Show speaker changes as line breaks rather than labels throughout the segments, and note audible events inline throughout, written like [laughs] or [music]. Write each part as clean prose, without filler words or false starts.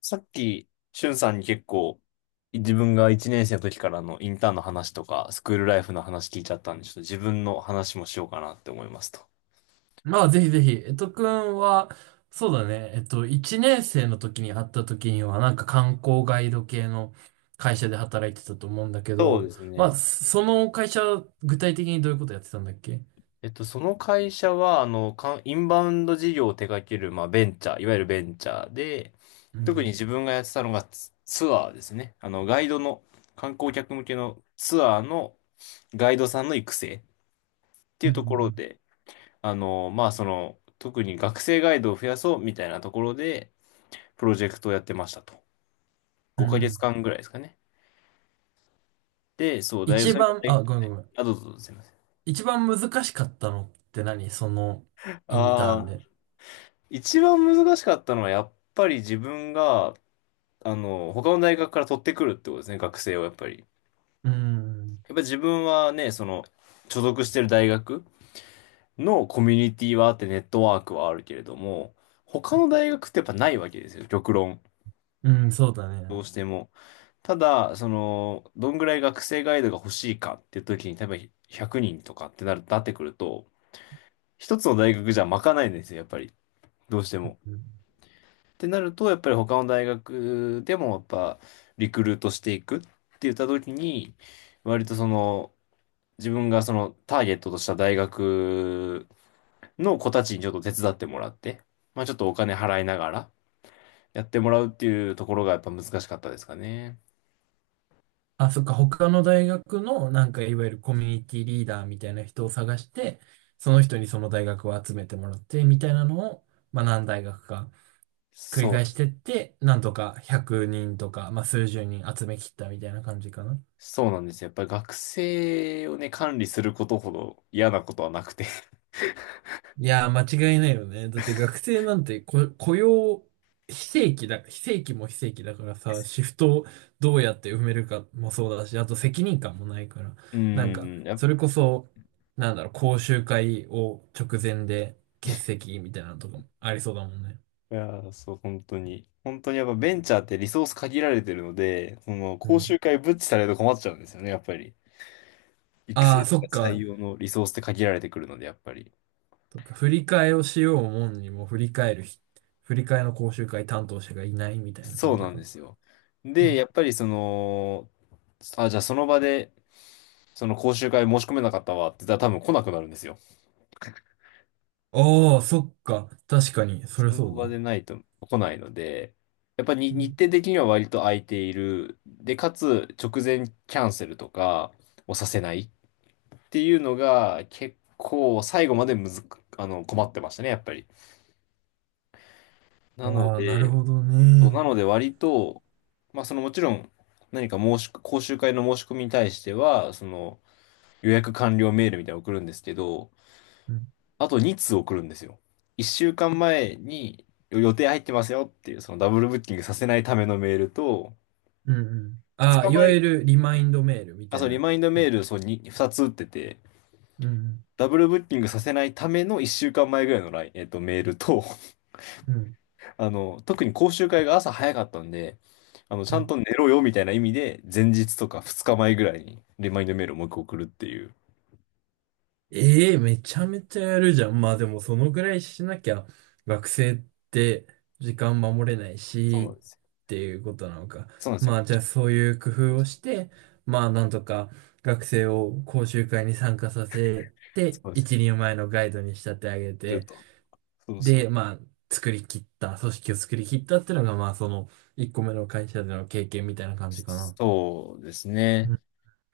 さっき、しゅんさんに結構、自分が1年生の時からのインターンの話とか、スクールライフの話聞いちゃったんで、ちょっと自分の話もしようかなって思いますと。
まあ、ぜひぜひ。くんは、そうだね。1年生の時に会った時には、なんか観光ガイド系の会社で働いてたと思うんだけ
そうで
ど、
す
まあ、
ね。
その会社、具体的にどういうことやってたんだっけ？
その会社は、インバウンド事業を手掛ける、まあ、ベンチャー、いわゆるベンチャーで、
う
特に
ん。
自分がやってたのがツアーですね。あの、ガイドの、観光客向けのツアーのガイドさんの育成って
う
いうところ
ん
で、特に学生ガイドを増やそうみたいなところで、プロジェクトをやってましたと。
うんうん。
5
う
ヶ
ん。
月間ぐらいですかね。で、そう、大学、
一
それが
番、
大、
あ、ごめんごめん。
あ、どうぞどうぞ、すいません。
一番難しかったのって何、その、インターン
ああ、
で。
一番難しかったのは、やっぱり自分が、他の大学から取ってくるってことですね、学生をやっぱり。やっ
うん。
ぱり自分はね、所属してる大学のコミュニティはあって、ネットワークはあるけれども、他の大学ってやっぱないわけですよ、極論。
うん、そうだ
ど
ね。
うしても。ただ、どんぐらい学生ガイドが欲しいかっていう時に、多分100人とかってなってくると、一つの大学じゃ賄えないんですよ、やっぱり。どうして
う
も。
ん。
ってなると、やっぱり他の大学でもやっぱリクルートしていくって言った時に、割と自分がそのターゲットとした大学の子たちにちょっと手伝ってもらって、まあちょっとお金払いながらやってもらうっていうところがやっぱ難しかったですかね。
あ、そっか、他の大学の、なんか、いわゆるコミュニティリーダーみたいな人を探して、その人にその大学を集めてもらって、みたいなのを、まあ、何大学か繰り
そ
返し
う、
てって、なんとか100人とか、まあ、数十人集めきったみたいな感じかな。
そうなんですよ。やっぱり学生をね、管理することほど嫌なことはなくて。
いやー、間違いないよね。だって学生なんてこ雇用、非正規だ、非正規も非正規だからさ、シフトをどうやって埋めるかもそうだし、あと責任感もないから、
[laughs] うん、
それこそ、なんだろう、講習会を直前で欠席みたいなのとかもありそうだもんね。
いやー、そう、本当に。本当にやっぱベンチャーってリソース限られてるので、
う
講
ん。
習会ブッチされると困っちゃうんですよね、やっぱり。育
あ
成
あ、
と
そっ
か採
か。
用のリソースって限られてくるので、やっぱり。
そっか、振り替えをしようもんにも振り替えるひ、振り替えの講習会担当者がいないみたいな
そ
感
う
じ
なん
か。
ですよ。
う
で、や
ん。
っぱりその、あ、じゃあその場で、その講習会申し込めなかったわって言ったら多分来なくなるんですよ。[laughs]
ああ、そっか。確かに、そりゃ
その
そう
場
だ。
でないと来ないので、やっぱり
う
日
ん。
程的には割と空いている。で、かつ直前キャンセルとかをさせない。っていうのが結構最後までむずく、あの、困ってましたね、やっぱり。なの
ああ、なる
で、
ほどね。
割と、まあそのもちろん何か申し、講習会の申し込みに対しては、その予約完了メールみたいなの送るんですけど、
うん、
あと2通送るんですよ。1週間前に予定入ってますよっていう、そのダブルブッキングさせないためのメールと、
うん、うん。
2
ああ、い
日
わゆ
前、
るリマインドメールみ
あ、
た
そ
い
う、リ
な
マインドメ
や
ール、
つ。
そう、2つ打ってて、
うん、
ダブルブッキングさせないための1週間前ぐらいのライン、えっと、メールと、
うん、
特に講習会が朝早かったんで、ち
う
ゃん
ん。
と寝ろよみたいな意味で、前日とか2日前ぐらいにリマインドメールをもう一個送るっていう。
ええ、めちゃめちゃやるじゃん。まあでも、そのぐらいしなきゃ、学生って時間守れない
そうなん
し、
ですよ。
っていうことなのか。
そうなんですよ。
まあ、じゃあそういう工
そう
夫をして、まあ、なんとか学生を講習会に参加させて、
です
一
よ。
人前のガイドに仕立て上げ
する
て、
と。そうそう。
で、まあ、作り切った、組織を作り切ったっていうのが、まあ、その、1個目の会社での経験みたいな感じかな。
そうです
う
ね。
ん。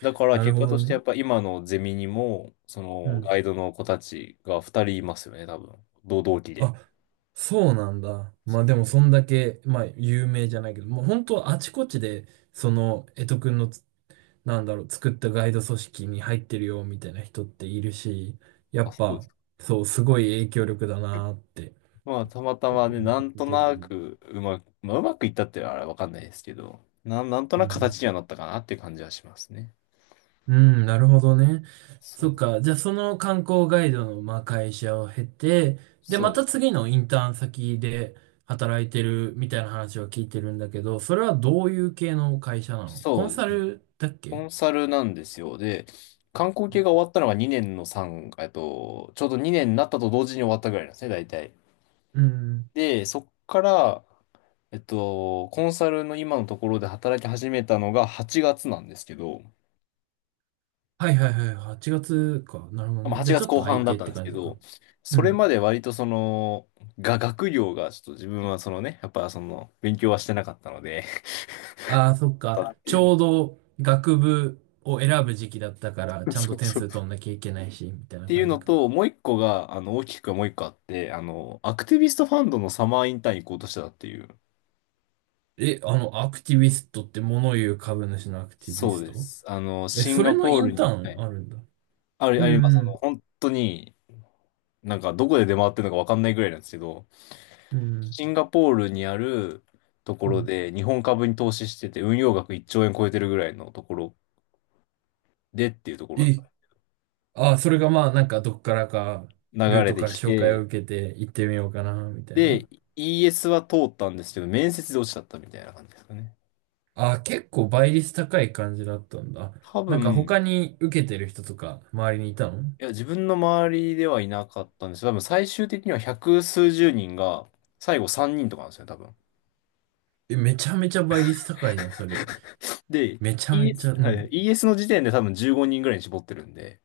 だから
なる
結
ほ
果と
ど
して
ね。
やっぱ今のゼミにも、そ
う
の
ん。
ガイドの子たちが2人いますよね、多分。同期で。
あ、そうなんだ。ま
そ
あ、
う
でも、そんだけ、まあ、有名じゃないけど、もう本当あちこちで、その、江戸くんのつ、なんだろう、作ったガイド組織に入ってるよ、みたいな人っているし、や
あ、
っ
そうで
ぱ、
す。
そう、すごい影響力だなーって。
まあ、たまた
う
まね、
ん。
なんと
できる
な
ね。
くうまく、まあ、うまくいったってのはあれわかんないですけど、なんと
う
なく
ん。
形にはなったかなっていう感じはしますね。
うん、なるほどね。
そ
そっ
う、
か。じゃあ、その観光ガイドの、まあ、会社を経て、で、
そ
ま
う、
た次のインターン先で働いてるみたいな話を聞いてるんだけど、それはどういう系の会社なの？コ
そ
ン
うで
サ
すね。
ルだっ
コ
け？
ンサルなんですよ。で、観光系が終わったのが2年の3、えっと、ちょうど2年になったと同時に終わったぐらいなんですね、大体。
うん。
で、そっから、コンサルの今のところで働き始めたのが8月なんですけど、
はいはいはい。8月か。なるほど
まあ、
ね。じ
8
ゃあ、ち
月
ょっと
後
空
半
い
だっ
てっ
たん
て
です
感
け
じか。
ど、
う
それ
ん。
まで割と学業がちょっと自分はそのね、やっぱその、勉強はしてなかったので、
ああ、そっ
[laughs] だっ
か。
て
ち
いう
ょうど学部を選ぶ時期だったから、
の。[laughs]
ちゃん
そ
と
う
点
そう。
数
っ
取んなきゃいけないし、みたいな
ていう
感じ
の
か。
と、もう一個が、あの、大きくはもう一個あって、アクティビストファンドのサマーインターン行こうとしてたっていう。
え、あの、アクティビストって物言う株主のアクティビ
そう
ス
で
ト？
す。
え、
シン
それ
ガ
の
ポ
イ
ール
ンター
に、は
ンあ
い、
るんだ。う
あります。
ん。
本当に、なんかどこで出回ってるのかわかんないぐらいなんですけど、
うん、うん、
シンガポールにあるとこ
う
ろ
ん。
で日本株に投資してて、運用額1兆円超えてるぐらいのところでっていうところだった。
え、あ、それがまあ、なんかどっからか、
流
ルー
れ
ト
て
から
き
紹介を
て、
受けて行ってみようかな、みたいな。
で、ES は通ったんですけど、面接で落ちちゃったみたいな感じですかね。
あ、結構倍率高い感じだったんだ。
多
なんか
分、
他に受けてる人とか、周りにいたの？
いや、自分の周りではいなかったんですけど、多分最終的には百数十人が、最後3人とかなんですよね、多分。
え、めちゃめちゃ倍率高いじゃん、それ。
で、
めちゃめち
ES、
ゃ、う
はいはい、
ん。
ES の時点で多分15人ぐらいに絞ってるんで、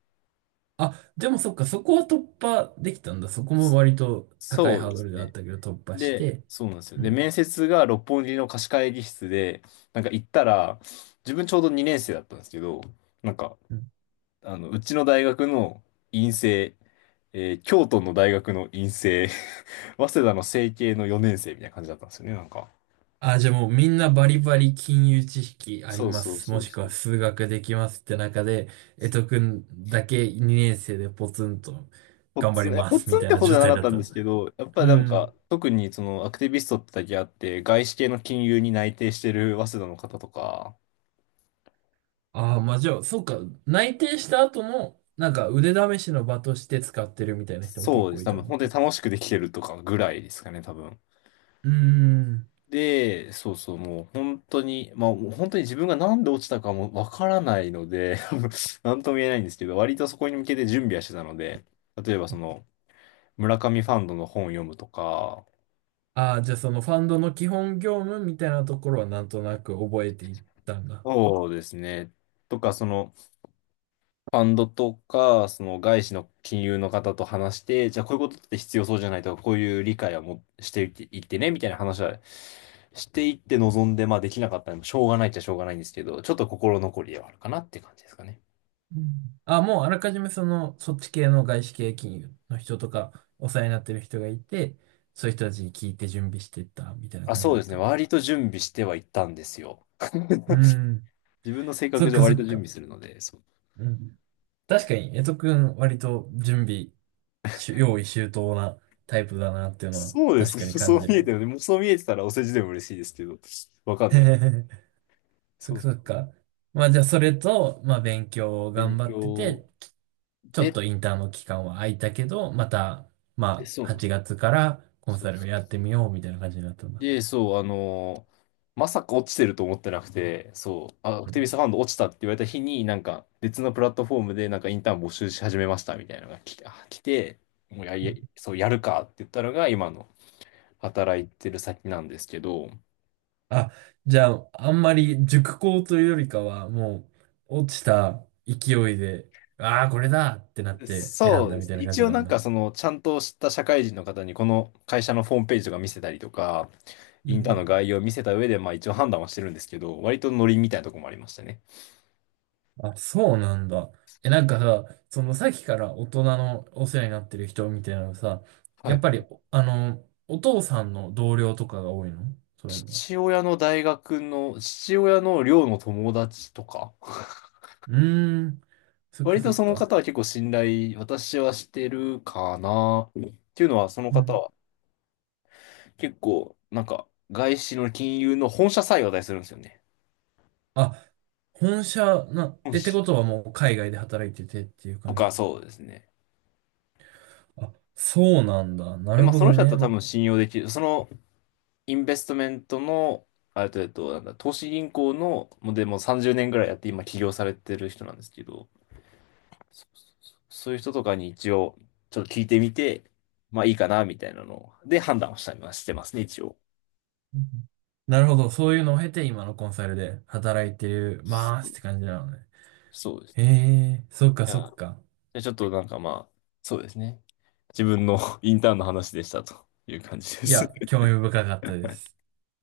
あ、でもそっか、そこは突破できたんだ。そこも割と高い
そう
ハー
で
ド
す
ルであっ
ね。
たけど突破し
で、
て。
そうなんですよ。
う
で、
ん。
面接が六本木の貸し会議室で、なんか行ったら、自分ちょうど2年生だったんですけど、なんか、
うん。
うちの大学の院生、京都の大学の院生、[laughs] 早稲田の成蹊の4年生みたいな感じだったんですよね、なんか。
あ、じゃあもうみんなバリバリ金融知識あり
そう
ま
そう
す。
そ
も
う
しく
そ
は
う。
数学できますって中で、江戸くんだけ2年生でポツンと
ポッ
頑張
ツ
り
ン、いや
ま
ポッ
す
ツ
み
ンっ
たい
て
な
ほどじ
状
ゃな
態
かっ
だっ
たんで
た。
すけど、やっぱ
う
りなん
ん。
か、特にそのアクティビストってだけあって、外資系の金融に内定してる早稲田の方とか、
ああ、まあじゃあ、そっか、内定した後も、なんか腕試しの場として使ってるみたいな人も
そ
結
うで
構
す。
い
多
た
分
の
本当
か。
に楽しくできてるとかぐらいですかね、多分。
うーん。
で、そうそう、もう本当に自分がなんで落ちたかもわからないので、[laughs] なんとも言えないんですけど、割とそこに向けて準備はしてたので、例えばその、村上ファンドの本を読むとか、
ああ、じゃあそのファンドの基本業務みたいなところはなんとなく覚えていったんだ。
そうですね、とか、ファンドとか、その外資の金融の方と話して、じゃあこういうことって必要そうじゃないとか、こういう理解はもしていっていってね、みたいな話はしていって望んで、まあできなかったらしょうがないっちゃしょうがないんですけど、ちょっと心残りではあるかなって感じですかね。
うん。あ、もうあらかじめその、そっち系の外資系金融の人とか、お世話になってる人がいて、そういう人たちに聞いて準備していった、みたいな
あ、
感じ
そう
だっ
ですね。
たんだ。
割と準備してはいったんですよ。
う
[laughs]
ん。
自分の性
そ
格
っ
上
かそ
割と
っ
準
か。
備するので、そう。
うん。確かに、江戸くん割と準備し、用意周到なタイプだなっていうのは
そうです
確
か。
かに
[laughs]
感
そう
じ
見
る
え
わ。
てるね。もうそう見えてたらお世辞でも嬉しいですけど、わかんない。
[laughs] そ
そ
っ
う
か
そ
そっ
う。
か。まあじゃあそれと、まあ勉強を頑
勉
張って
強
て、ちょっ
で、
とインターンの期間は空いたけど、また、
で
ま
そ
あ、
うなんで
8
す。
月からコン
そう
サ
で
ルを
す。
やってみようみたいな感じになったんだ。
で、そう、まさか落ちてると思ってなくて、そう、ア
う
クティビ
ん。
ストファンド落ちたって言われた日に、なんか別のプラットフォームでなんかインターン募集し始めましたみたいなのが来て、もうや
うん。
り、そう、やるかって言ったのが今の働いてる先なんですけど、
あ、じゃあ、あんまり熟考というよりかは、もう、落ちた勢いで、ああ、これだってなって選ん
そう
だ
で
み
す
たい
ね。
な感
一
じ
応
な
な
ん
ん
だ。
かちゃんと知った社会人の方にこの会社のホームページとか見せたりとか、
う
インターンの
ん。
概要を見せた上で、まあ一応判断はしてるんですけど、割とノリみたいなとこもありましたね。
あ、そうなんだ。え、なんかさ、そのさっきから大人のお世話になってる人みたいなのさ、
は
やっ
い。
ぱり、あの、お父さんの同僚とかが多いの？そういうのは。
父親の大学の、父親の寮の友達とか、[laughs]
うーん。そっか
割
そ
と
っ
その
か。
方は結構信頼、私はしてるかな。っていうのは、その
う
方
ん。
は結構、なんか、外資の金融の本社さえ話題するんですよね。
あ、本社な、
本
え、って
社
ことはもう海外で働いててっていう
と
感
か、
じ？
そうですね。
あ、そうなんだ。な
で、
る
まあ、
ほ
その
ど
人だった
ね。
ら多
ま、
分信用できる。そのインベストメントの、あれと、えっと、なんだ、投資銀行の、もうでも30年ぐらいやって今起業されてる人なんですけど、そういう人とかに一応、ちょっと聞いてみて、まあいいかな、みたいなのを判断をしたりはしてますね、一応。
うん、なるほど。そういうのを経て今のコンサルで働いて
そ
ま
う
すって感じなのね。
そうです。
へえ、そっかそっ
あ、
か。
じゃあちょっとなんかまあ、そうですね。自分の [laughs] インターンの話でしたという感じで
い
す。
や、
[laughs]
興味深かったです。